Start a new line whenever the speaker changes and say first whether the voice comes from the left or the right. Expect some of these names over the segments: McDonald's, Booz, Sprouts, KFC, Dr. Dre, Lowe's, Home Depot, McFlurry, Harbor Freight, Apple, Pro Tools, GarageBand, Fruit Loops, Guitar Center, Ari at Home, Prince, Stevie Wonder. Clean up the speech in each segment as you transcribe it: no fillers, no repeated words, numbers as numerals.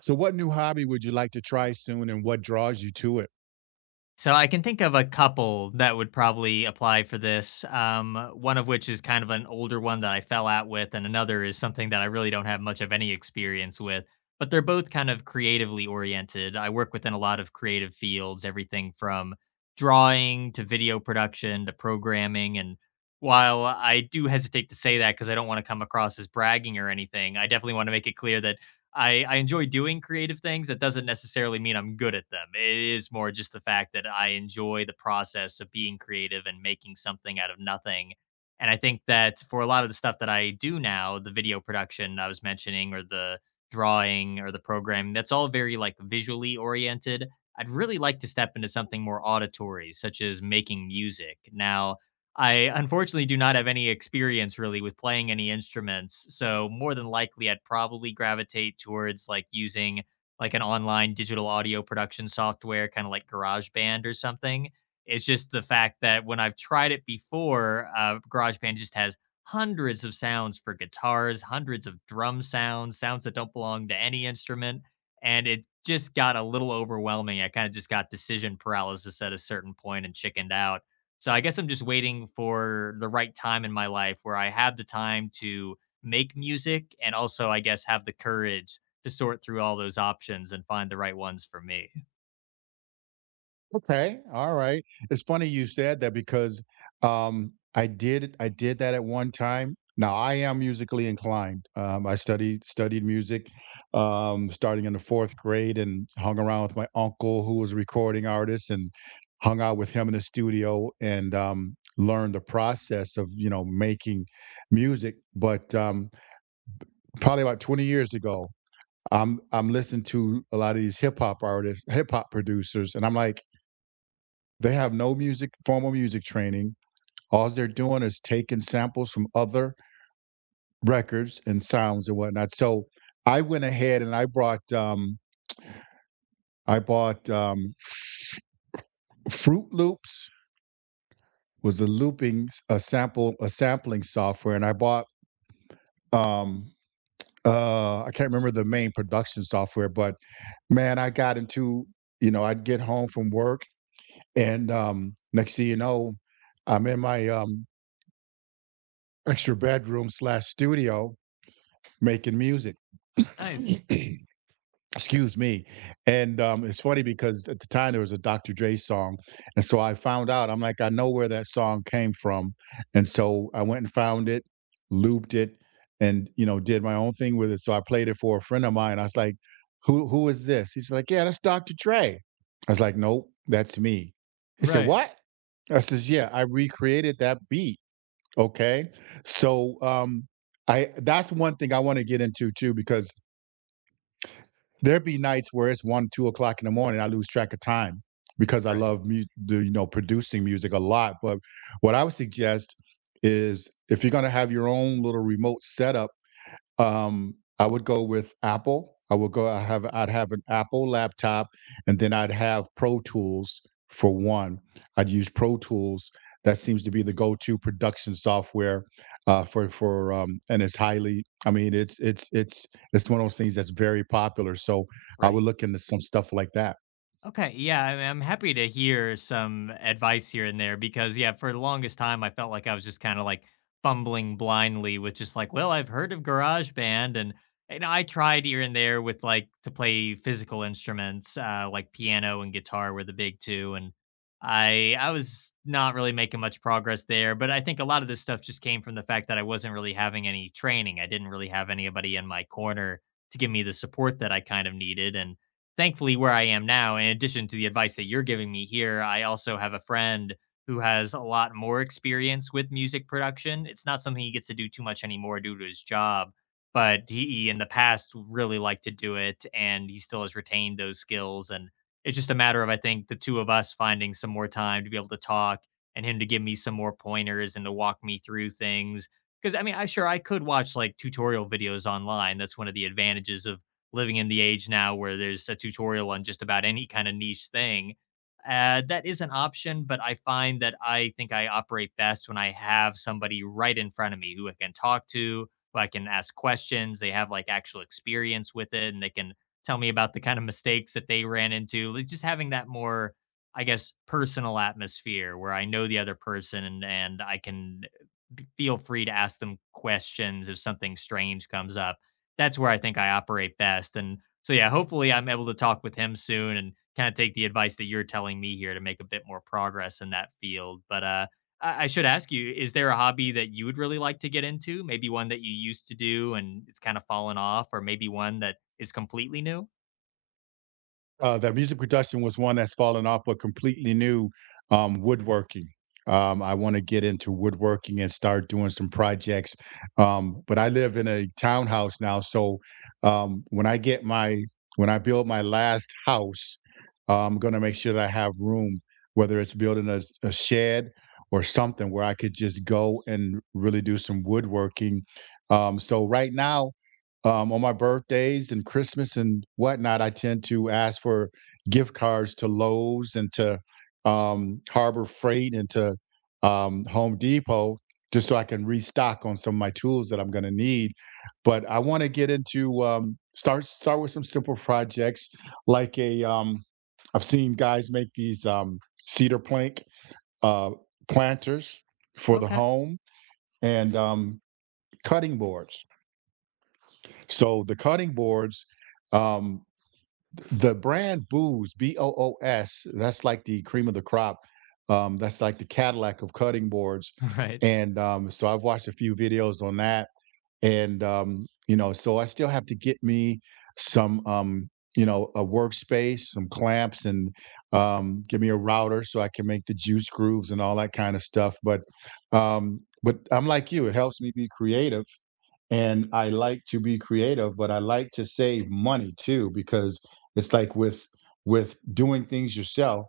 right: So, what new hobby would you like to try soon and what draws you to it?
left: So I can think of a couple that would probably apply for this. One of which is kind of an older one that I fell out with, and another is something that I really don't have much of any experience with. But they're both kind of creatively oriented. I work within a lot of creative fields, everything from drawing to video production to programming. And while I do hesitate to say that because I don't want to come across as bragging or anything, I definitely want to make it clear that I enjoy doing creative things. That doesn't necessarily mean I'm good at them. It is more just the fact that I enjoy the process of being creative and making something out of nothing. And I think that for a lot of the stuff that I do now, the video production I was mentioning, or the drawing, or the programming, that's all very like visually oriented. I'd really like to step into something more auditory, such as making music. Now, I unfortunately do not have any experience really with playing any instruments, so more than likely I'd probably gravitate towards like using like an online digital audio production software, kind of like GarageBand or something. It's just the fact that when I've tried it before, GarageBand just has hundreds of sounds for guitars, hundreds of drum sounds, sounds that don't belong to any instrument, and it just got a little overwhelming. I kind of just got decision paralysis at a certain point and chickened out. So I guess I'm just waiting for the right time in my life where I have the time to make music and also, I guess, have the courage to sort through all those options and find the right ones for me.
right: Okay, all right. It's funny you said that because I did that at one time. Now I am musically inclined. I studied music starting in the 4th grade and hung around with my uncle who was a recording artist and hung out with him in the studio and learned the process of, you know, making music. But probably about 20 years ago, I'm listening to a lot of these hip hop artists, hip hop producers, and I'm like, they have no music, formal music training. All they're doing is taking samples from other records and sounds and whatnot. So I went ahead and I brought I bought Fruit Loops was a looping a sample a sampling software, and I bought um I can't remember the main production software, but man, I got into, you know, I'd get home from work. And, next thing you know, I'm in my, extra bedroom slash studio making music.
left: Nice.
right: Excuse me. And it's funny because at the time there was a Dr. Dre song. And so I found out, I'm like, I know where that song came from. And so I went and found it, looped it, and, you know, did my own thing with it. So I played it for a friend of mine. I was like, Who is this?" He's like, "Yeah, that's Dr. Dre." I was like, "Nope, that's me." He said,
left: Right.
right: "What?" I says, "Yeah, I recreated that beat." Okay. So I, that's one thing I want to get into too, because there be nights where it's one, 2 o'clock in the morning. I lose track of time because I
left: Right.
right: love the, you know, producing music a lot. But what I would suggest is, if you're going to have your own little remote setup, I would go with Apple. I would go. I have. I'd have an Apple laptop, and then I'd have Pro Tools for one. I'd use Pro Tools. That seems to be the go-to production software, for and it's highly. I mean, it's one of those things that's very popular. So I would
left: Right.
right: look into some stuff like that.
left: Okay, yeah, I mean, I'm happy to hear some advice here and there because, yeah, for the longest time, I felt like I was just kind of like fumbling blindly with just like, well, I've heard of GarageBand, and I tried here and there with like to play physical instruments, like piano and guitar were the big two, and I was not really making much progress there. But I think a lot of this stuff just came from the fact that I wasn't really having any training. I didn't really have anybody in my corner to give me the support that I kind of needed, and thankfully where I am now, in addition to the advice that you're giving me here, I also have a friend who has a lot more experience with music production. It's not something he gets to do too much anymore due to his job, but he in the past really liked to do it and he still has retained those skills. And it's just a matter of, I think, the two of us finding some more time to be able to talk and him to give me some more pointers and to walk me through things. Because I mean, I sure I could watch like tutorial videos online. That's one of the advantages of living in the age now where there's a tutorial on just about any kind of niche thing. That is an option, but I find that I think I operate best when I have somebody right in front of me who I can talk to, who I can ask questions. They have like actual experience with it and they can tell me about the kind of mistakes that they ran into. Like just having that more, I guess, personal atmosphere where I know the other person and I can feel free to ask them questions if something strange comes up. That's where I think I operate best. And so, yeah, hopefully I'm able to talk with him soon and kind of take the advice that you're telling me here to make a bit more progress in that field. But I should ask you, is there a hobby that you would really like to get into? Maybe one that you used to do and it's kind of fallen off, or maybe one that is completely new?
right: Uh, that music production was one that's fallen off, but completely new, woodworking. I want to get into woodworking and start doing some projects. But I live in a townhouse now, so um, when I get my when I build my last house, I'm going to make sure that I have room, whether it's building a shed or something where I could just go and really do some woodworking. So right now, on my birthdays and Christmas and whatnot, I tend to ask for gift cards to Lowe's and to, Harbor Freight, and to, Home Depot, just so I can restock on some of my tools that I'm going to need. But I want to get into, start with some simple projects, like a, I've seen guys make these, cedar plank, uh, planters for the
left: Okay.
right: home, and cutting boards. So the cutting boards, um, the brand Booz, Boos, that's like the cream of the crop. That's like the Cadillac of cutting boards.
left: Right.
right: And so I've watched a few videos on that. And, you know, so I still have to get me some, you know, a workspace, some clamps, and, give me a router so I can make the juice grooves and all that kind of stuff. But I'm like you, it helps me be creative and I like to be creative, but I like to save money too, because it's like with doing things yourself,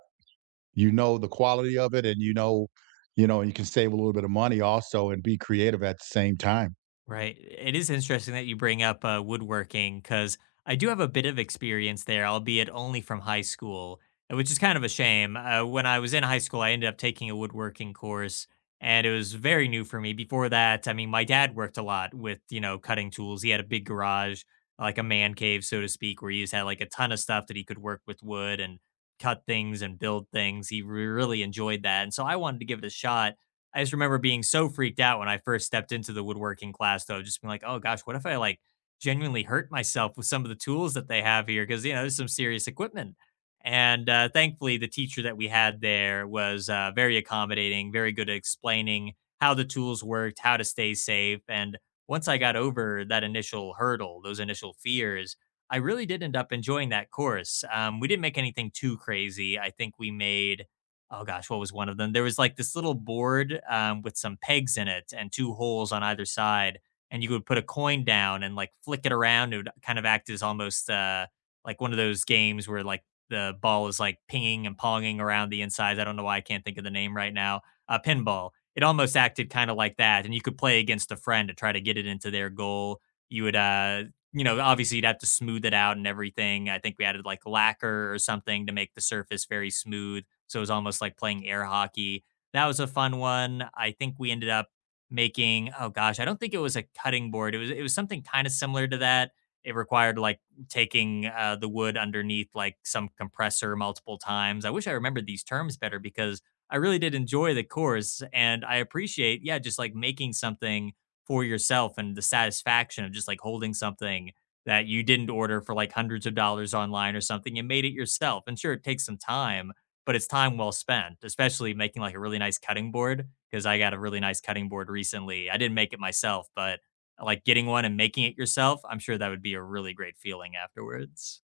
right: you know the quality of it, and, you know, you can save a little bit of money also and be creative at the same time.
left: Right. It is interesting that you bring up woodworking because I do have a bit of experience there, albeit only from high school, which is kind of a shame. When I was in high school, I ended up taking a woodworking course, and it was very new for me. Before that, I mean, my dad worked a lot with, you know, cutting tools. He had a big garage, like a man cave, so to speak, where he just had like a ton of stuff that he could work with wood and cut things and build things. Really enjoyed that. And so I wanted to give it a shot. I just remember being so freaked out when I first stepped into the woodworking class, though, just being like, "Oh gosh, what if I like genuinely hurt myself with some of the tools that they have here?" Because you know, there's some serious equipment. And thankfully, the teacher that we had there was very accommodating, very good at explaining how the tools worked, how to stay safe. And once I got over that initial hurdle, those initial fears, I really did end up enjoying that course. We didn't make anything too crazy. I think we made, oh gosh, what was one of them? There was like this little board with some pegs in it and two holes on either side, and you would put a coin down and like flick it around. It would kind of act as almost like one of those games where like the ball is like pinging and ponging around the insides. I don't know why I can't think of the name right now. Pinball. It almost acted kind of like that, and you could play against a friend to try to get it into their goal. You would you know, obviously you'd have to smooth it out and everything. I think we added like lacquer or something to make the surface very smooth. So it was almost like playing air hockey. That was a fun one. I think we ended up making, oh gosh, I don't think it was a cutting board. It was something kind of similar to that. It required like taking the wood underneath like some compressor multiple times. I wish I remembered these terms better because I really did enjoy the course and I appreciate, yeah, just like making something for yourself and the satisfaction of just like holding something that you didn't order for like hundreds of dollars online or something and made it yourself. And sure, it takes some time, but it's time well spent, especially making like a really nice cutting board. Cause I got a really nice cutting board recently. I didn't make it myself, but like getting one and making it yourself, I'm sure that would be a really great feeling afterwards.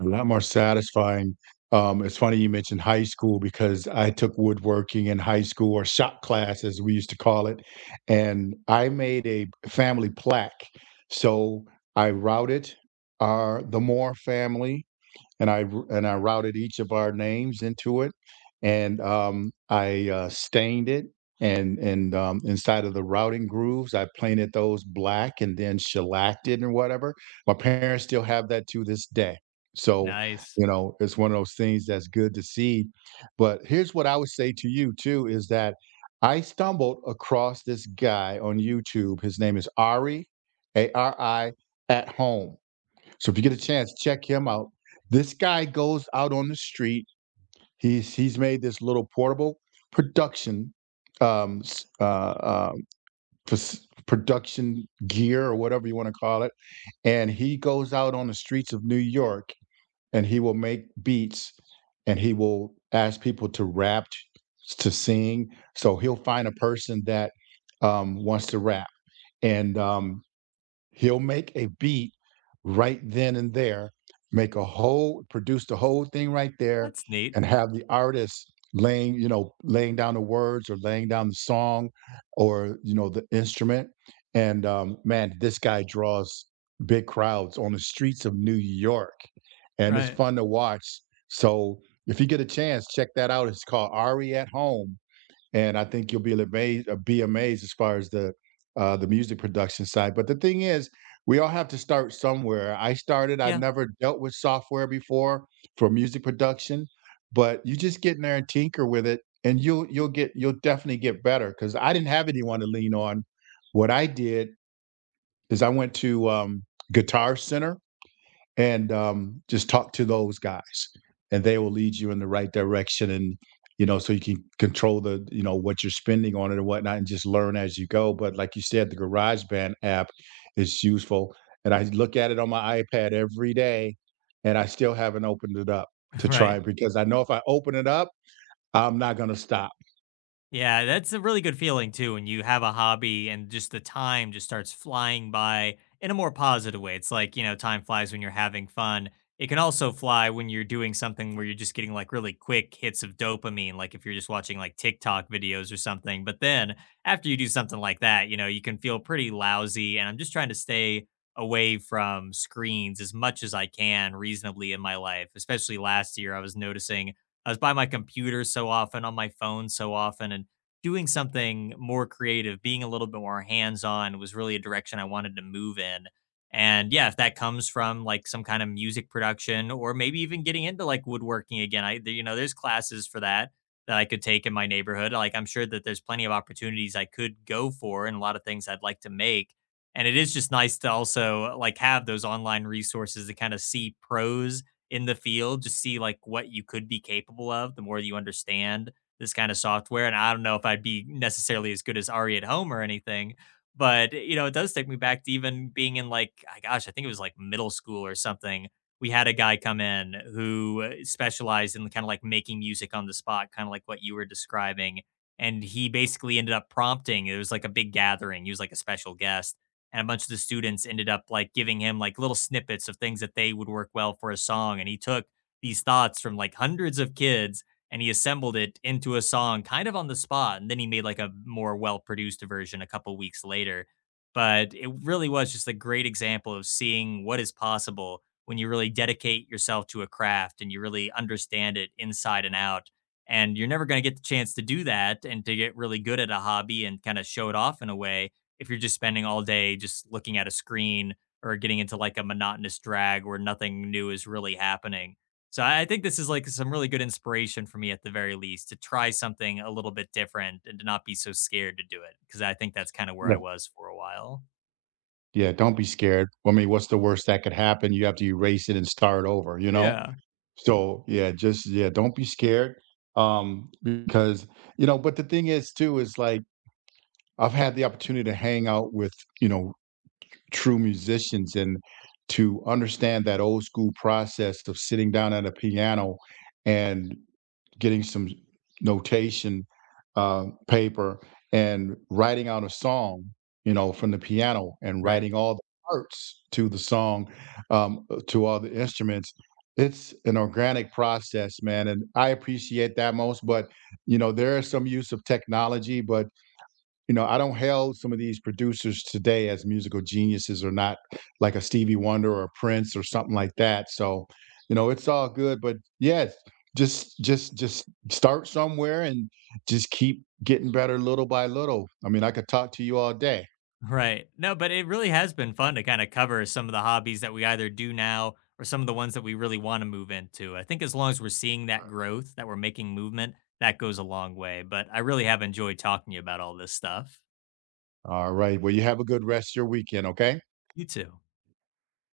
right: A lot more satisfying. It's funny you mentioned high school because I took woodworking in high school, or shop class as we used to call it, and I made a family plaque. So I routed our the Moore family, and I and I routed each of our names into it, and, I, stained it. And inside of the routing grooves, I painted those black and then shellacked it and whatever. My parents still have that to this day. So,
left: Nice.
right: you know, it's one of those things that's good to see. But here's what I would say to you too is that I stumbled across this guy on YouTube. His name is Ari, A R I, at home, so if you get a chance, check him out. This guy goes out on the street. He's made this little portable production, um uh, uh production gear or whatever you want to call it, and he goes out on the streets of New York, and he will make beats, and he will ask people to rap, to sing. So he'll find a person that, wants to rap, and he'll make a beat right then and there, make a whole produce the whole thing right there,
left: That's neat.
right: and have the artist laying, you know, laying down the words, or laying down the song, or, you know, the instrument. And man, this guy draws big crowds on the streets of New York. And it's
left: Right.
right: fun to watch. So if you get a chance, check that out. It's called Ari at Home, and I think you'll be be amazed as far as the, the music production side. But the thing is, we all have to start somewhere. I started. I
left: Yeah.
right: never dealt with software before for music production, but you just get in there and tinker with it, and you'll definitely get better. Because I didn't have anyone to lean on. What I did is I went to, Guitar Center, and, just talk to those guys, and they will lead you in the right direction, and, you know, so you can control the, you know, what you're spending on it and whatnot, and just learn as you go. But like you said, the GarageBand app is useful, and I look at it on my iPad every day, and I still haven't opened it up to try
left: Right.
right: it, because I know if I open it up, I'm not going to stop.
left: Yeah, that's a really good feeling too when you have a hobby and just the time just starts flying by in a more positive way. It's like, you know, time flies when you're having fun. It can also fly when you're doing something where you're just getting like really quick hits of dopamine, like if you're just watching like TikTok videos or something. But then after you do something like that, you know, you can feel pretty lousy. And I'm just trying to stay away from screens as much as I can reasonably in my life, especially last year. I was noticing I was by my computer so often, on my phone so often, and doing something more creative, being a little bit more hands on was really a direction I wanted to move in. And yeah, if that comes from like some kind of music production or maybe even getting into like woodworking again, I, you know, there's classes for that that I could take in my neighborhood. Like I'm sure that there's plenty of opportunities I could go for and a lot of things I'd like to make. And it is just nice to also like have those online resources to kind of see pros in the field, just see like what you could be capable of the more you understand this kind of software. And I don't know if I'd be necessarily as good as Ari at home or anything, but you know, it does take me back to even being in like, I gosh, I think it was like middle school or something. We had a guy come in who specialized in kind of like making music on the spot, kind of like what you were describing. And he basically ended up prompting, it was like a big gathering. He was like a special guest and a bunch of the students ended up like giving him like little snippets of things that they would work well for a song and he took these thoughts from like hundreds of kids and he assembled it into a song kind of on the spot and then he made like a more well produced version a couple weeks later. But it really was just a great example of seeing what is possible when you really dedicate yourself to a craft and you really understand it inside and out, and you're never going to get the chance to do that and to get really good at a hobby and kind of show it off in a way if you're just spending all day just looking at a screen or getting into like a monotonous drag where nothing new is really happening. So I think this is like some really good inspiration for me at the very least to try something a little bit different and to not be so scared to do it because I think that's kind of where I
right: Yeah,
left: was for a while.
right: yeah, don't be scared. I mean, what's the worst that could happen? You have to erase it and start over, you know.
left: Yeah.
right: So, yeah, just yeah, don't be scared, because, you know. But the thing is too is, like, I've had the opportunity to hang out with, you know, true musicians, and to understand that old school process of sitting down at a piano and getting some notation, paper, and writing out a song, you know, from the piano, and
left: Right.
right: writing all the parts to the song, to all the instruments. It's an organic process, man, and I appreciate that most. But, you know, there is some use of technology, but, you know, I don't hail some of these producers today as musical geniuses, or not, like a Stevie Wonder or a Prince or something like that. So, you know, it's all good. But yes, just start somewhere, and just keep getting better little by little. I mean, I could talk to you all day.
left: Right. No, but it really has been fun to kind of cover some of the hobbies that we either do now or some of the ones that we really want to move into. I think as long as we're seeing that growth, that we're making movement, that goes a long way. But I really have enjoyed talking to you about all this stuff.
right: All right. Well, you have a good rest of your weekend, okay?
left: You too.